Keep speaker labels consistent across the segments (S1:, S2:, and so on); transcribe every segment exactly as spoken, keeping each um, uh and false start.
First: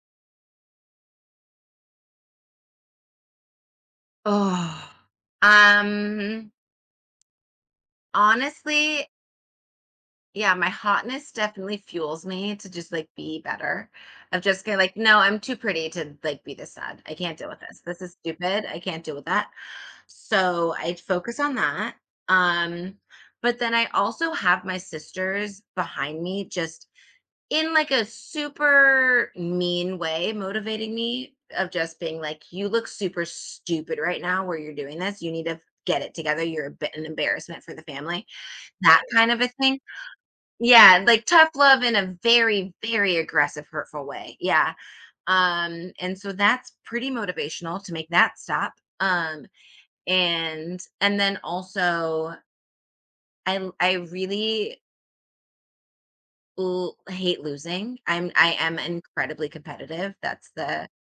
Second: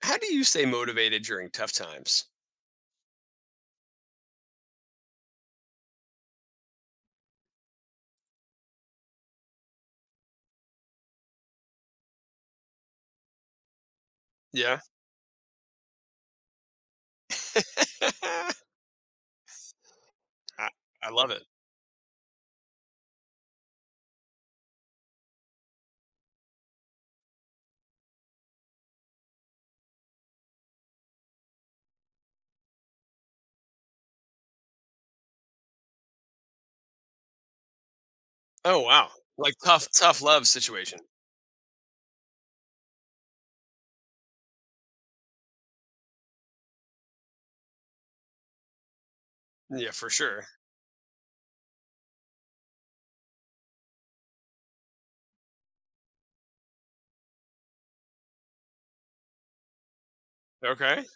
S1: How do you stay motivated during tough times?
S2: Oh. Um, Honestly, yeah, my hotness definitely fuels me to just like be better. Of just going
S1: Yeah.
S2: like, no, I'm too pretty to like be this sad. I can't deal with this. This is
S1: I,
S2: stupid. I can't deal with that. So I
S1: I love
S2: focus
S1: it.
S2: on that. Um, but then I also have my sisters behind me, just in like a super mean way, motivating me, of just being like, you look super stupid right now where you're doing this, you need to get it together, you're a bit an embarrassment for the family,
S1: Oh,
S2: that
S1: wow.
S2: kind of a
S1: Like
S2: thing.
S1: tough, tough love situation.
S2: Yeah, like tough love in a very very aggressive hurtful way. Yeah. Um and so that's pretty motivational to make that stop. um
S1: Yeah, for sure.
S2: and and then also, i l- i really l- hate losing. I'm i am incredibly competitive. That's the
S1: Okay.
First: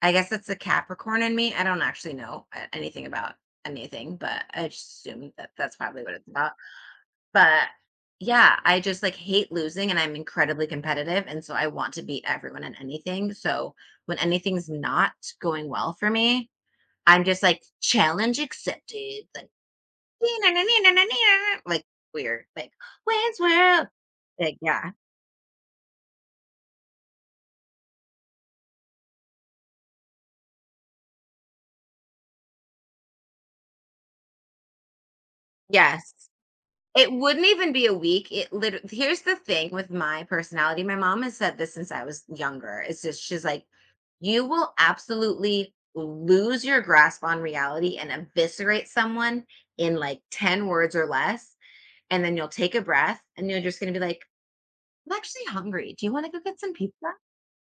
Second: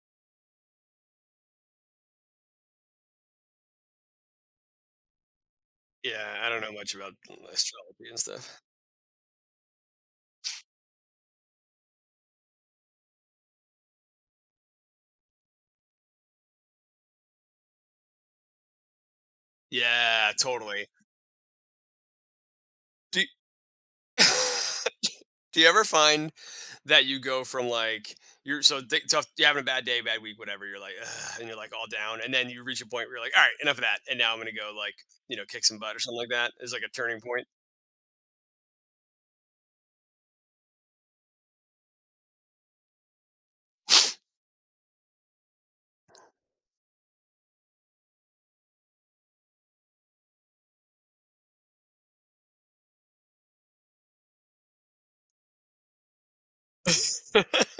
S2: I guess that's the Capricorn in me. I don't actually know a- anything about anything, but I just assume that that's probably what it's
S1: Yeah, I
S2: about.
S1: don't know much about
S2: But
S1: astrology and
S2: yeah,
S1: stuff.
S2: I just like hate losing and I'm incredibly competitive. And so I want to beat everyone in anything. So when anything's not going well for me, I'm just like, challenge accepted, like,
S1: Yeah, totally.
S2: like weird, like
S1: Do you,
S2: Wayne's World. Like, yeah,
S1: do you ever find that you go from like you're so th- tough, you're having a bad day, bad week, whatever. You're like, ugh, and you're like all down, and then you reach a point where you're like, all right, enough of that, and now I'm gonna go like you know kick some butt or
S2: yes.
S1: something like that. Is like a
S2: It
S1: turning
S2: wouldn't even be a week. It literally — here's the thing with my personality. My mom has said this since I was younger. It's just, she's like, you will absolutely lose your grasp on reality and eviscerate someone in like ten words or less. And then you'll take a breath and you're just gonna be like, I'm actually hungry. Do you want to go get some pizza?
S1: point.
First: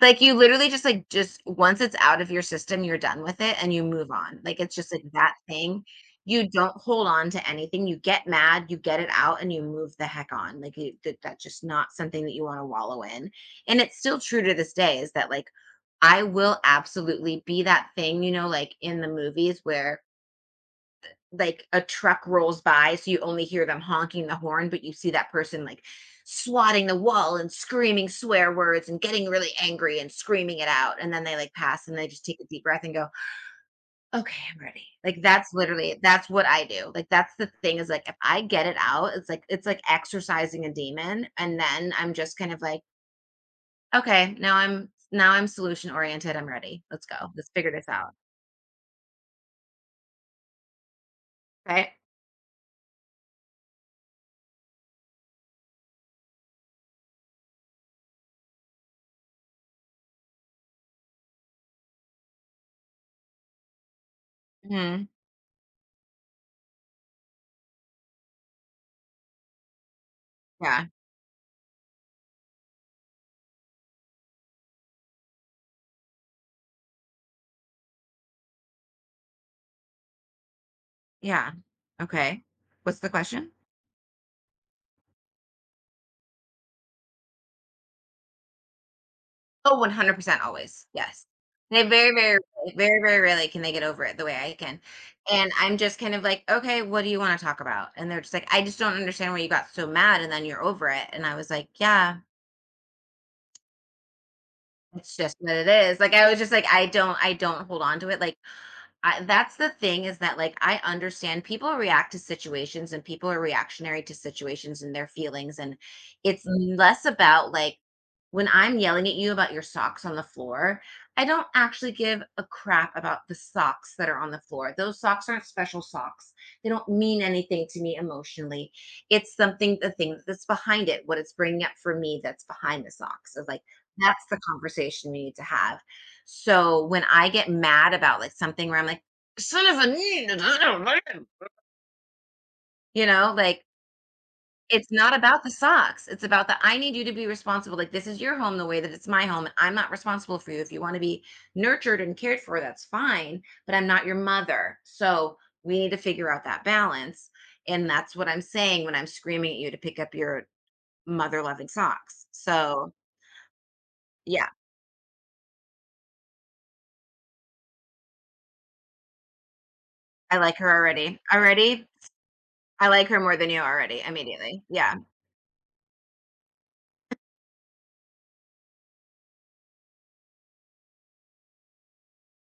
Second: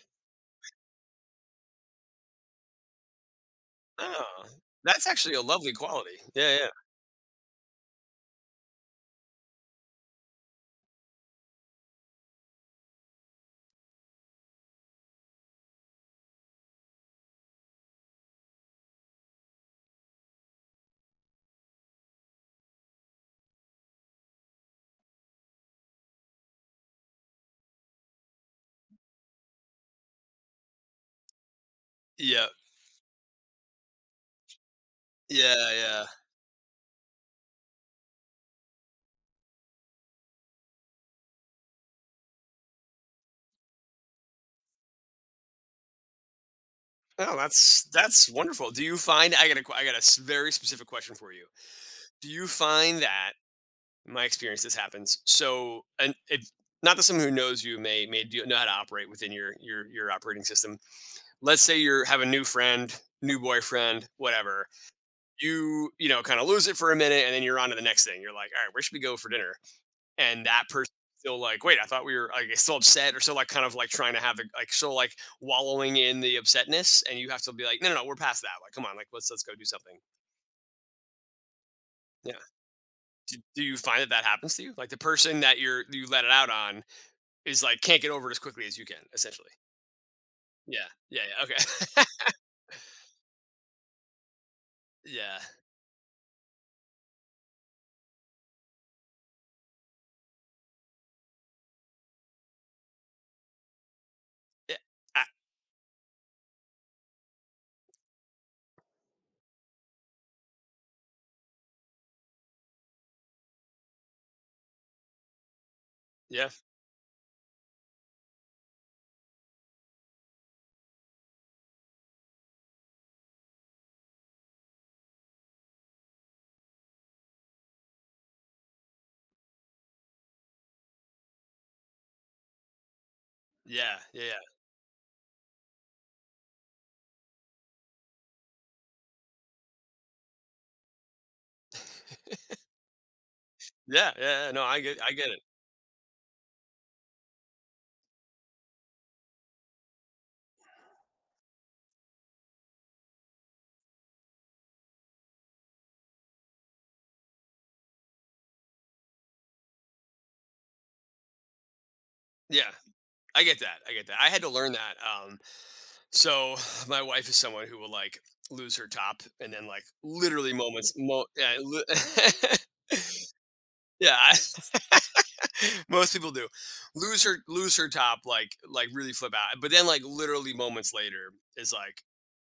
S2: Like, you literally just, like, just once it's out of your system, you're done with it and you move on.
S1: Oh,
S2: Like, it's just, like,
S1: that's
S2: that
S1: actually a lovely
S2: thing.
S1: quality.
S2: You
S1: Yeah, yeah.
S2: don't hold on to anything. You get mad, you get it out, and you move the heck on. Like, you that that's just not something that you wanna wallow in. And it's still true to this day, is that, like, I will absolutely be that thing, you know, like in the movies, where like a truck rolls by, so you only hear them honking the horn, but you see that person like swatting the wall and screaming swear words and getting really angry and screaming it out, and then they like pass and they just take a
S1: Yeah.
S2: deep breath and go, okay, I'm ready. Like that's
S1: Yeah,
S2: literally
S1: yeah.
S2: that's what I do. Like that's the thing, is like if I get it out, it's like, it's like exercising a demon, and then I'm just kind of like, okay, now i'm now i'm solution oriented, I'm ready, let's go,
S1: Oh,
S2: let's figure
S1: that's
S2: this out.
S1: that's wonderful. Do you find I got a que- I got a s- very specific question for you.
S2: Right.
S1: Do you find that my experience this happens? So, and if not that someone who knows you may may do, know how to operate within your your your operating system. Let's say you are have a new friend, new boyfriend, whatever.
S2: Hmm.
S1: You you know kind of lose it for a minute, and then you're on to the next thing. You're like, all right, where should we go for dinner? And that
S2: Yeah.
S1: person still like wait I thought we were like still upset or still like kind of like trying to have the like still like wallowing in the upsetness, and you have to be like no no no we're past that, like come on, like let's let's go do something.
S2: Yeah,
S1: Yeah,
S2: okay. What's the
S1: do,
S2: question?
S1: do you find that that happens to you, like the person that you're you let it out on is like can't get over it as quickly as you can, essentially?
S2: Oh, one hundred percent
S1: Yeah.
S2: always,
S1: Yeah,
S2: yes.
S1: yeah,
S2: They
S1: okay.
S2: very, very, very, very rarely can they get over it the way I can,
S1: Yeah,
S2: and I'm just kind of like, "Okay, what do you wanna talk about?" And they're just like, "I just don't understand why you got so mad and then you're over it." And I was like, "Yeah,
S1: yeah.
S2: it's
S1: I,
S2: just what it is." Like, I was just like, I don't I don't hold on to it. Like, I, that's the thing, is that like I understand people react to situations, and people are reactionary to situations and their feelings, and it's
S1: yeah,
S2: less about like, when I'm yelling at you about your socks on the floor, I don't actually give a crap about the socks that are on the floor. Those socks aren't special socks. They don't mean anything to me emotionally. It's something — the thing that's behind it, what it's bringing up for me that's behind the socks. Is like,
S1: yeah, yeah,
S2: that's the
S1: yeah,
S2: conversation we need to have. So when I get mad about like something where I'm like, son of a, you know, like,
S1: yeah, yeah, yeah, no, i
S2: it's
S1: get
S2: not
S1: I get it.
S2: about the socks. It's about the, I need you to be responsible. Like, this is your home the way that it's my home. And I'm not responsible for you. If you want to be nurtured and cared for, that's fine. But I'm not your mother. So we need to figure out that balance. And that's what I'm saying when I'm screaming at you to pick up your mother loving socks.
S1: Yeah,
S2: So
S1: i get that i get that I had to
S2: yeah,
S1: learn that. um So my wife is someone who will like lose her top and then like
S2: I
S1: literally
S2: like her
S1: moments
S2: already.
S1: mo- yeah,
S2: Already,
S1: li-
S2: I like her more than you already,
S1: yeah
S2: immediately. Yeah.
S1: I- most people do lose her lose her top like like really flip out, but then like literally moments later is like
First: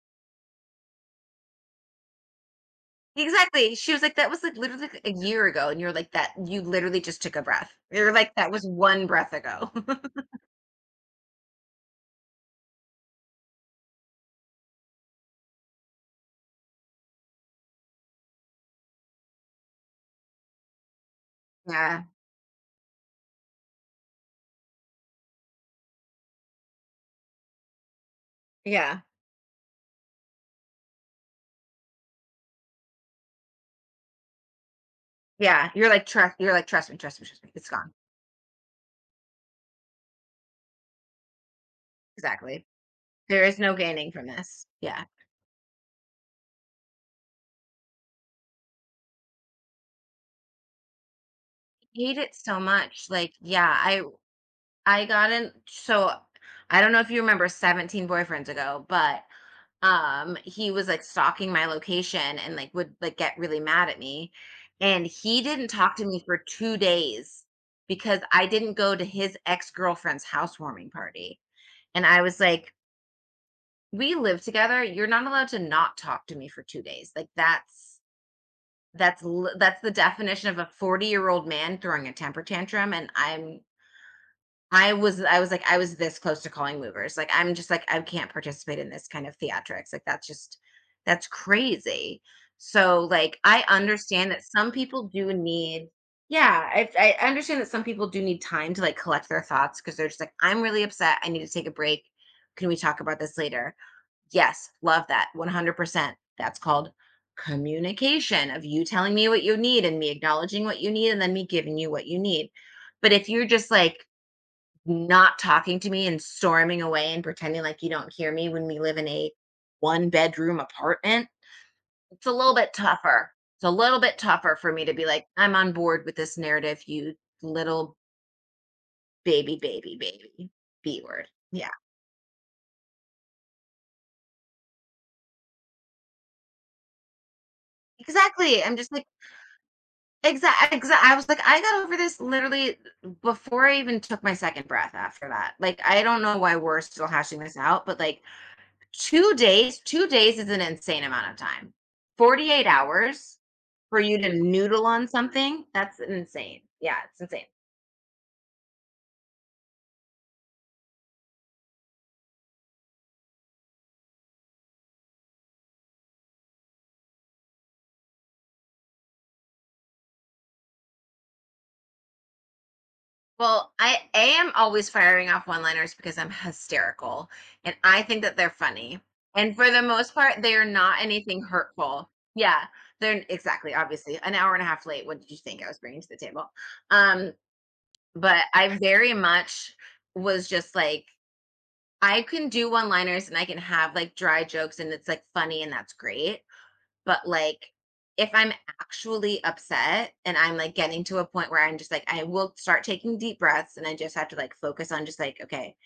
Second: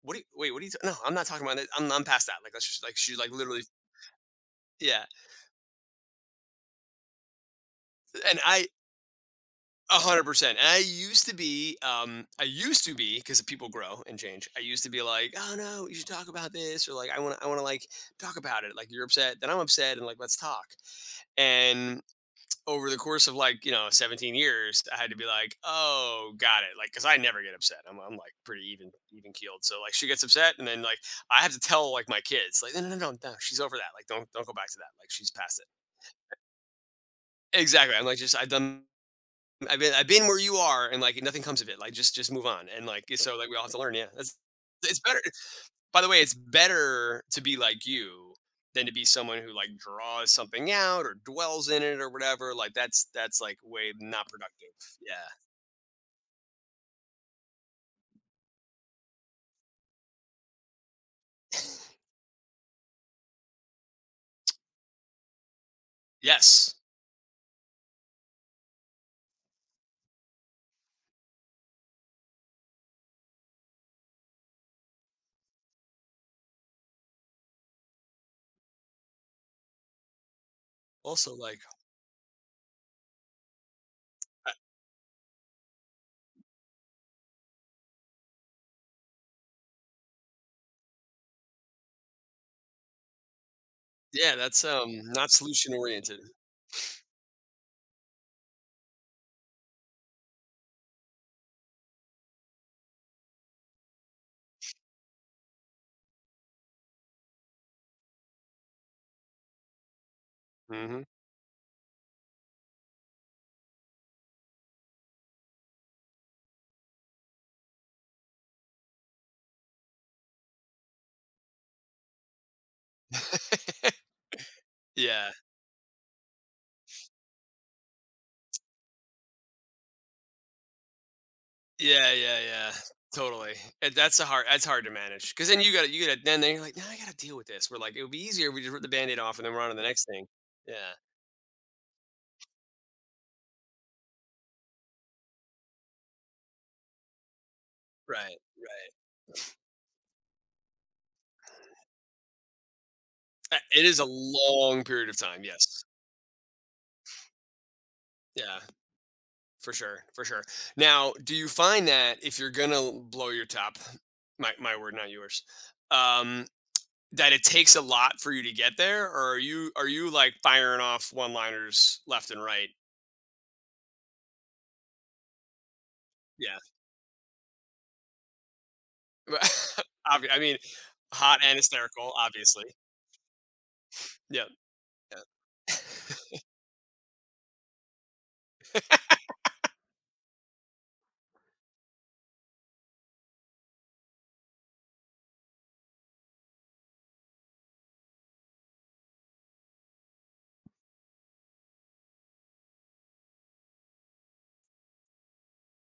S1: what do you wait what are you, no I'm not talking about it, I'm, I'm past that, like let's just like, she's like literally,
S2: Exactly. She was like, "That was, like, literally, like,
S1: yeah.
S2: a year ago," and you're like, "That you literally just took a breath." You're like,
S1: And
S2: "That was
S1: I
S2: one breath ago."
S1: one hundred percent. And I used to be, um, I used to be, because people grow and change. I used to be like, oh no, you should talk about this, or like, I want I want to like talk about it. Like you're upset, then I'm upset, and like let's talk. And
S2: Yeah.
S1: over the course of like you know seventeen years, I had to be like, oh, got it. Like, because I never get upset. I'm, I'm like pretty even,
S2: Yeah.
S1: even keeled. So like she gets upset, and then like I have to tell like my kids, like no, no, no, no, no, she's over that. Like don't, don't go back to that. Like she's past
S2: Yeah. You're like, "Trust" — you're like, "Trust me, trust me, trust me.
S1: it.
S2: It's gone."
S1: Exactly. I'm like just I've done I've been I've been where you are, and like nothing comes of it. Like just just move
S2: Exactly.
S1: on, and like so
S2: There
S1: like we
S2: is
S1: all have
S2: no
S1: to learn. Yeah,
S2: gaining from
S1: that's
S2: this.
S1: it's
S2: Yeah. I
S1: better. By the way, it's better to be like you than to be someone who like draws something out or dwells in it or
S2: hate it
S1: whatever.
S2: so
S1: Like
S2: much.
S1: that's
S2: Like,
S1: that's like
S2: yeah,
S1: way
S2: I
S1: not productive.
S2: I
S1: Yeah.
S2: got in so — I don't know if you remember seventeen boyfriends ago, but um he was like stalking my location and like would like get really mad at me, and he didn't talk to me for
S1: Yes.
S2: two days because I didn't go to his ex-girlfriend's housewarming party. And I was like, "We live together. You're not allowed to not talk to me for two days." Like that's that's li- that's the definition of a
S1: Also,
S2: forty-year-old
S1: like
S2: man throwing a temper tantrum. And I'm —
S1: uh,
S2: I was I was like, I was this close to calling movers. Like, I'm just like, I can't participate in this kind of theatrics. Like, that's just that's crazy. So, like, I understand
S1: yeah,
S2: that
S1: that's
S2: some
S1: um
S2: people
S1: not
S2: do
S1: solution
S2: need —
S1: oriented.
S2: yeah, I, I understand that some people do need time to like collect their thoughts because they're just like, I'm really upset. I need to take a break. Can we talk about this later? Yes, love that. one hundred percent. That's called communication, of you telling me what you need, and me acknowledging what you
S1: Hmm.
S2: need, and then me giving you what you need. But if you're just like not talking to me and storming away and pretending like you don't hear me when we live in a one bedroom apartment, it's a little bit tougher. It's a little bit tougher for me to be like,
S1: Yeah.
S2: I'm on board with this narrative, you little baby, baby, baby, B word. Yeah,
S1: Yeah, yeah, yeah. Totally. And that's a hard that's hard to manage. Cause then you gotta you gotta then then you're like, now I gotta deal with this. We're like, it would be easier if we
S2: exactly.
S1: just
S2: I'm
S1: rip the
S2: just like,
S1: band-aid off and then we're on to the next thing. Yeah.
S2: exactly. Exa- exa- I was like, I got over this literally before I even took my second breath after that. Like, I don't know why we're still hashing this out, but like,
S1: Right. Right.
S2: two days two days is an insane amount of time. forty-eight hours
S1: Uh, it
S2: for
S1: is a
S2: you to
S1: long
S2: noodle on
S1: period of time,
S2: something —
S1: yes.
S2: that's insane. Yeah, it's insane.
S1: Yeah, for sure. For sure. Now, do you find that if you're gonna blow your top, my my word, not yours, um, that it takes a lot.
S2: Well, I am always firing off one liners because I'm hysterical, and I think that they're funny, and for the most
S1: Obvi, I
S2: part they
S1: mean,
S2: are not
S1: hot
S2: anything
S1: and
S2: hurtful.
S1: hysterical,
S2: Yeah,
S1: obviously.
S2: they're exactly — obviously an
S1: Yeah.
S2: hour and a half late, what did you think I was
S1: Yep.
S2: bringing to the table? um but I very much was just like, I can do one-liners and I can have like dry jokes and it's like funny and that's great. But like, if I'm actually upset and I'm like getting to a point where I'm just like, I will start taking deep breaths, and I just have to like focus on just like, okay,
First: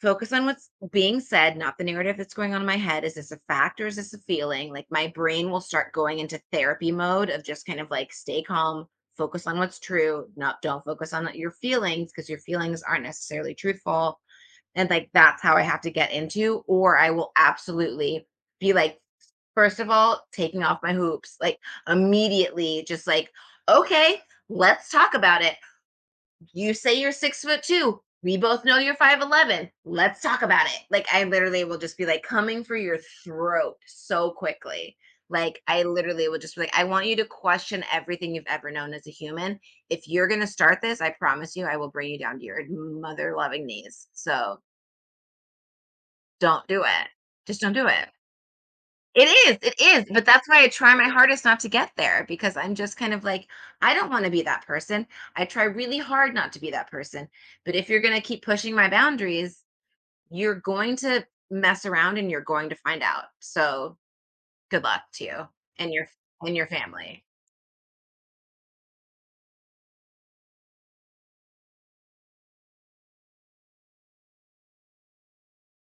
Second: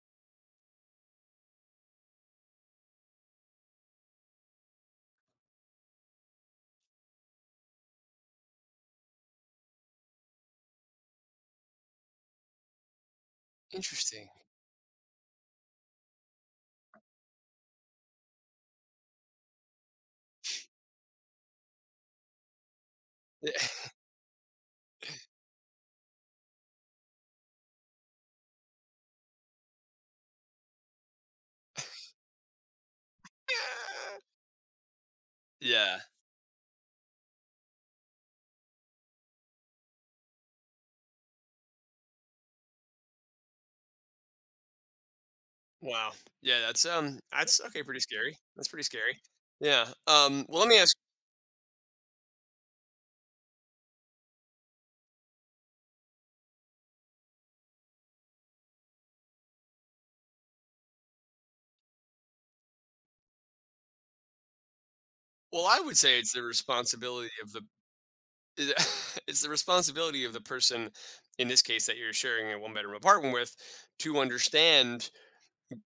S2: focus on what's being said, not the narrative that's going on in my head. Is this a fact or is this a feeling? Like my brain will start going into therapy mode, of just kind of like, stay calm, focus on what's true, not — don't focus on your feelings because your feelings aren't necessarily truthful.
S1: Interesting.
S2: And like that's how I have to get into, or I will absolutely be like, first of all, taking off my hoops, like immediately, just like,
S1: Yeah.
S2: okay, let's talk about it. You say you're six foot two. We both know you're five'eleven. Let's talk about it. Like, I literally will just be like coming for your throat so quickly. Like, I
S1: Yeah.
S2: literally will just be like, I want you to question everything you've ever known as a human. If you're going to start this, I promise you, I will bring you down to your mother loving knees. So,
S1: Wow. Yeah,
S2: don't do
S1: that's,
S2: it.
S1: um
S2: Just
S1: that's,
S2: don't
S1: okay,
S2: do
S1: pretty
S2: it.
S1: scary. That's pretty scary.
S2: It is, it
S1: Yeah,
S2: is, but
S1: um,
S2: that's
S1: well,
S2: why I
S1: let me
S2: try
S1: ask
S2: my hardest not to get there, because I'm just kind of like, I don't want to be that person. I try really hard not to be that person. But if you're going to keep pushing my boundaries, you're going to mess around and you're going to find out. So, good luck to you,
S1: well, I
S2: and
S1: would
S2: your
S1: say it's the
S2: and your family.
S1: responsibility of the it's the responsibility of the person, in this case, that you're sharing a one-bedroom apartment with, to understand,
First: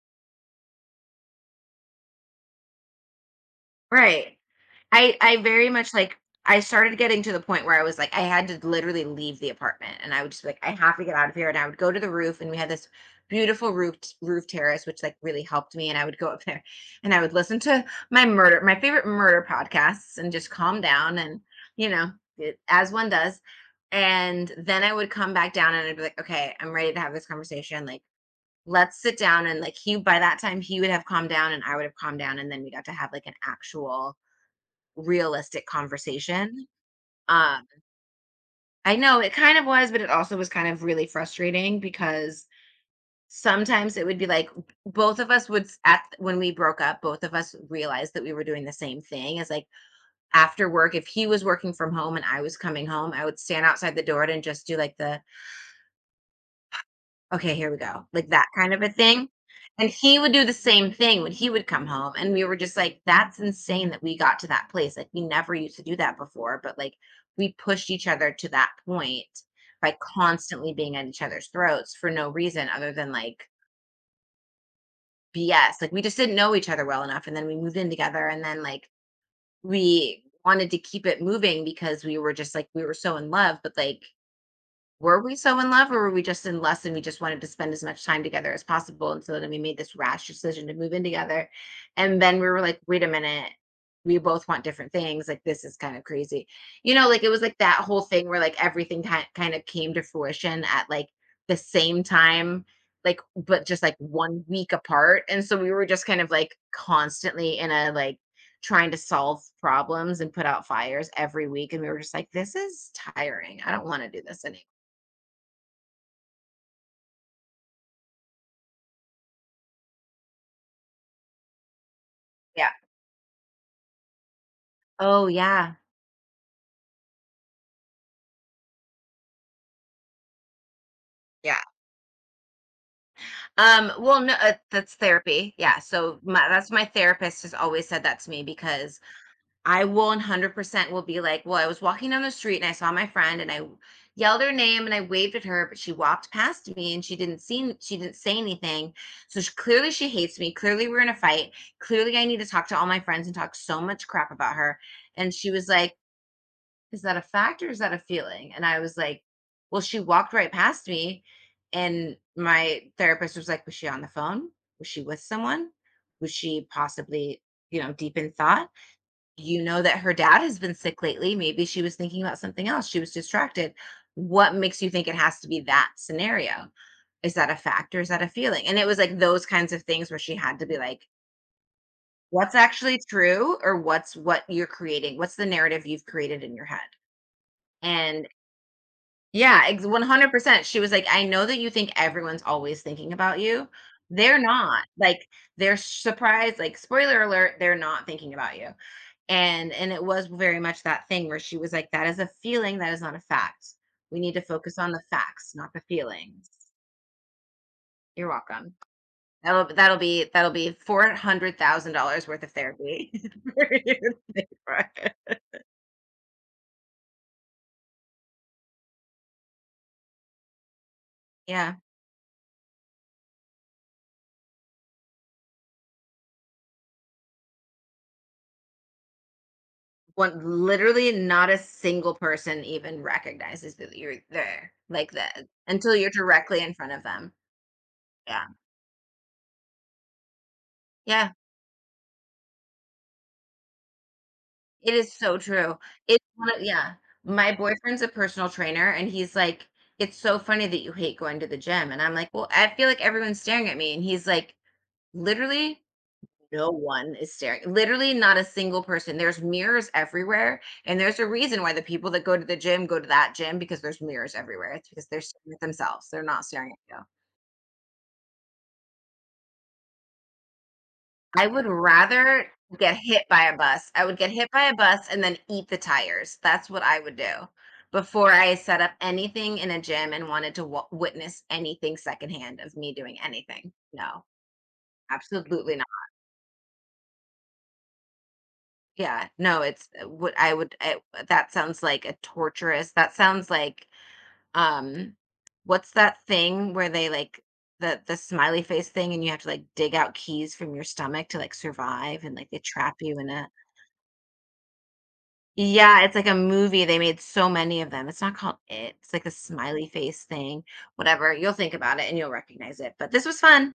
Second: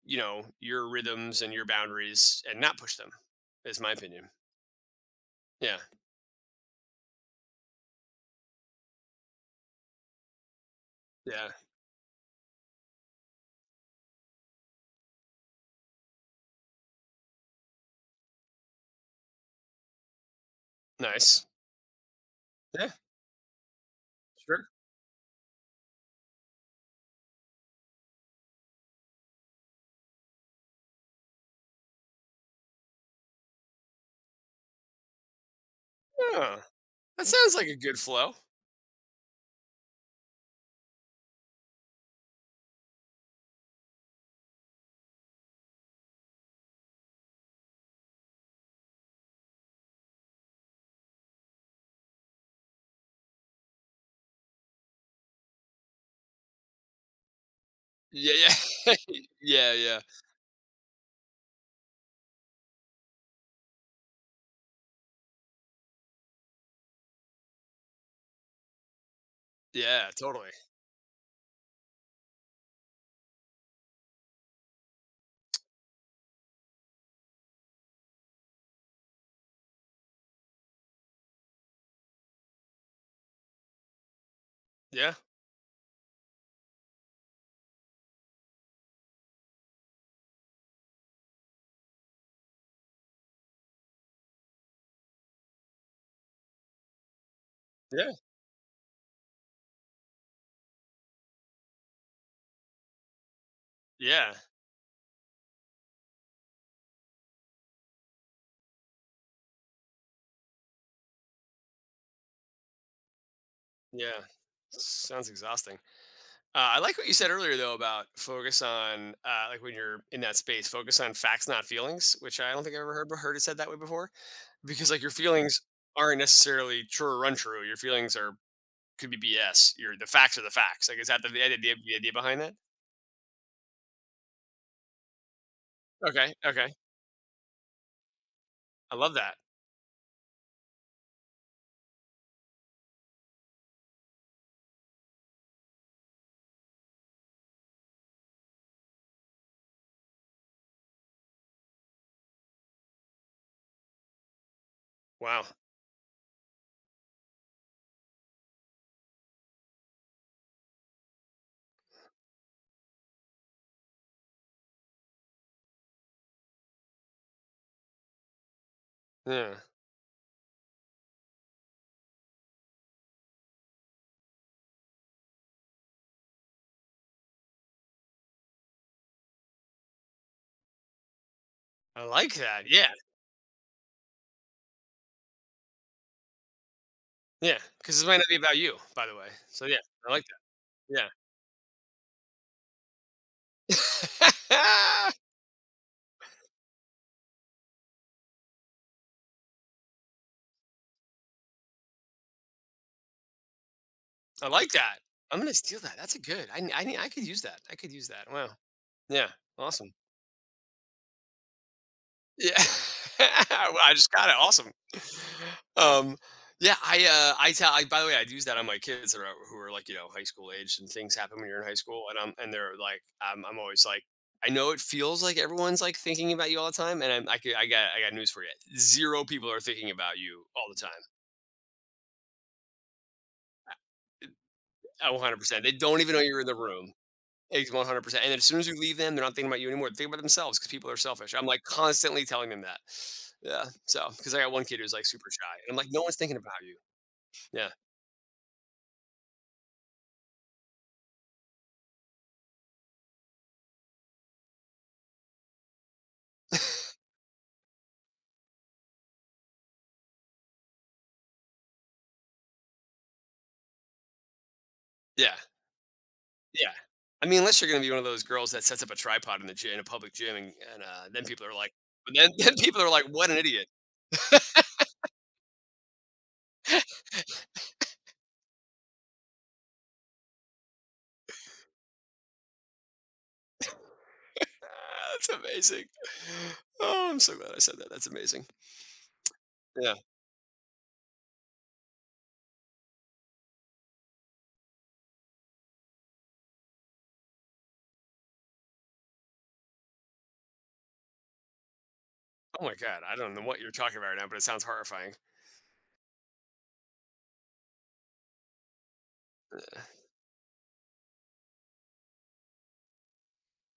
S1: you know, your rhythms and your boundaries, and not push them, is my opinion.
S2: Right. I I very
S1: Yeah,
S2: much like I started getting to the point where I was like I had to literally leave the apartment, and I would just be like, I have to get out of here.
S1: yeah.
S2: And I would go to the roof, and we had this beautiful roof roof terrace which like really helped me, and I would go up there and I would listen to my murder my favorite murder podcasts and just calm down and
S1: Nice.
S2: you know it,
S1: Yeah,
S2: as one does. And
S1: sure.
S2: then I would come back down and I'd be like, okay, I'm ready to have this conversation. Like, let's sit down. And like, he, by that time he would have calmed down and I would have calmed down, and then we got to have like an actual realistic
S1: Huh,
S2: conversation.
S1: that sounds
S2: Um,
S1: like a good flow.
S2: I know it kind of was, but it also was kind of really frustrating because sometimes it would be like, b- both of us would s- at when we broke up, both of us realized that we were doing the same thing as like, after work, if he was working from home and I was coming home, I would stand outside the door and just do like the, okay, here we go, like
S1: Yeah,
S2: that
S1: yeah,
S2: kind of a thing.
S1: yeah,
S2: And
S1: yeah,
S2: he would do the same thing when he would come home, and we were just like, "That's insane that we got to that place, like, we never used to do that before." But like, we pushed each other to that point by
S1: yeah, totally.
S2: constantly being at each other's throats for no reason other than, like, B S. Like, we just didn't know each other well enough, and then we moved in together, and then like, we wanted to keep it moving because we were just like, we were so in love. But like,
S1: Yeah,
S2: were we so in love, or were we just in lust and we just wanted to spend as much time together as possible? And so then we made this rash decision to move in together. And then we were like, wait a minute, we both want different things. Like, this is kind of crazy. You know, like it was like that whole
S1: yeah,
S2: thing where like everything kind kind of came to fruition at like the same time, like, but just like
S1: yeah,
S2: one week apart. And so we were just kind of like constantly in a like, trying to solve problems and put out fires every week, and we were just like, this is tiring, I don't want to do
S1: yeah.
S2: this anymore.
S1: Sounds exhausting. Uh, I like what you said earlier though about focus on uh, like when you're in that space, focus on facts, not feelings, which I don't
S2: Yeah.
S1: think I've ever heard heard it said that way before. Because like your
S2: Oh,
S1: feelings
S2: yeah.
S1: aren't necessarily true or untrue. Your feelings are could be B S. Your The facts are the facts. Like is that the, the
S2: Yeah.
S1: idea the idea behind that?
S2: Um, well, no, uh, that's therapy. Yeah. So
S1: Okay,
S2: my, that's
S1: okay,
S2: my therapist has always said that to me
S1: I
S2: because
S1: love that.
S2: I will one hundred percent will be like, well, I was walking down the street and I saw my friend and I yelled her name and I waved at her, but she walked past me and she didn't see, she didn't say anything. So she, clearly she hates me. Clearly we're in a fight. Clearly I need to talk to all my friends and talk so much crap about her. And
S1: Wow.
S2: she was like, is that a fact or is that a feeling? And I was like, well, she walked right past me. And my therapist was like, was she on the phone? Was she with someone? Was she possibly, you know, deep in thought?
S1: Yeah,
S2: You know that her dad has been sick lately. Maybe she was thinking about something else. She was distracted. What makes you think it has to be that scenario? Is that a fact or is that a feeling? And it was like those kinds of things where she had to be like,
S1: I like
S2: what's
S1: that. Yeah.
S2: actually true, or what's what you're creating? What's the narrative you've created in your head?
S1: Yeah, because this might not
S2: And
S1: be about you, by the way.
S2: yeah,
S1: So, yeah,
S2: ex
S1: I like that.
S2: one hundred percent. She was like,
S1: Yeah.
S2: "I know that you think everyone's always thinking about you. They're not, like, they're surprised, like, spoiler alert, they're not thinking about you." And and it was very much that thing where she was like, "That is a feeling, that is not a fact. We need to
S1: I like
S2: focus on
S1: that.
S2: the
S1: I'm
S2: facts,
S1: gonna
S2: not the
S1: steal that. That's a good
S2: feelings."
S1: I n I nee I could use that. I could use
S2: You're
S1: that. Wow.
S2: welcome.
S1: Yeah.
S2: That'll
S1: Awesome.
S2: that'll be that'll be four hundred thousand dollars worth of
S1: Yeah.
S2: therapy for
S1: Well, I just
S2: you.
S1: got it. Awesome. Um, yeah, I, uh, I tell I by the way, I use that on my kids that are who are, like, you know, high school aged, and things happen when you're in high
S2: Yeah.
S1: school, and I'm and they're like, I'm I'm always like, "I know it feels like everyone's, like, thinking about you all the time," and I'm I could I got I got news for you. zero people are thinking about
S2: One,
S1: you all the time.
S2: literally not a single person even recognizes that you're there like
S1: Oh,
S2: that
S1: one hundred percent. They
S2: until
S1: don't
S2: you're
S1: even know you're in the
S2: directly in front
S1: room.
S2: of them.
S1: It's one hundred percent. And then as
S2: Yeah.
S1: soon as you leave them, they're not thinking about you anymore. They think about themselves because people are
S2: Yeah.
S1: selfish. I'm like constantly telling them that. Yeah. So, because I got one kid who's
S2: It
S1: like
S2: is
S1: super
S2: so
S1: shy. And I'm
S2: true.
S1: like, no one's
S2: It's
S1: thinking
S2: one
S1: about
S2: of,
S1: you.
S2: yeah. My
S1: Yeah.
S2: boyfriend's a personal trainer and he's like, it's so funny that you hate going to the gym. And I'm like, well, I feel like everyone's staring at me. And he's like, literally, no one is staring. Literally not a single person. There's mirrors everywhere, and there's a reason why the people that go to the gym go to that gym because there's mirrors everywhere. It's because they're
S1: Yeah.
S2: staring at themselves. They're not staring
S1: Yeah.
S2: at you.
S1: I mean, unless you're going to be one of those girls that sets up a tripod in the gym, in a public gym, and, and uh, then
S2: I
S1: people are
S2: would
S1: like, but then,
S2: rather
S1: then people are
S2: get
S1: like,
S2: hit
S1: what an
S2: by a
S1: idiot.
S2: bus. I would get hit by a bus and then eat the tires. That's what I would do before I set up anything in a gym and wanted to w- witness anything secondhand of me doing anything. No,
S1: Ah, that's
S2: absolutely
S1: amazing.
S2: not.
S1: Oh, I'm so glad I said that. That's amazing.
S2: Yeah, no, it's
S1: Yeah.
S2: uh, what I would. I, that sounds like a torturous. That sounds like um what's that thing where they like the the smiley face thing and you have to like dig out keys from your stomach to like survive and like they
S1: Oh my
S2: trap
S1: God. I
S2: you in
S1: don't know
S2: a,
S1: what you're talking about right now, but it sounds horrifying.
S2: yeah, it's like a movie, they made so many of them, it's not called it, it's like a smiley face thing, whatever. You'll think about it and you'll recognize it. But this was fun.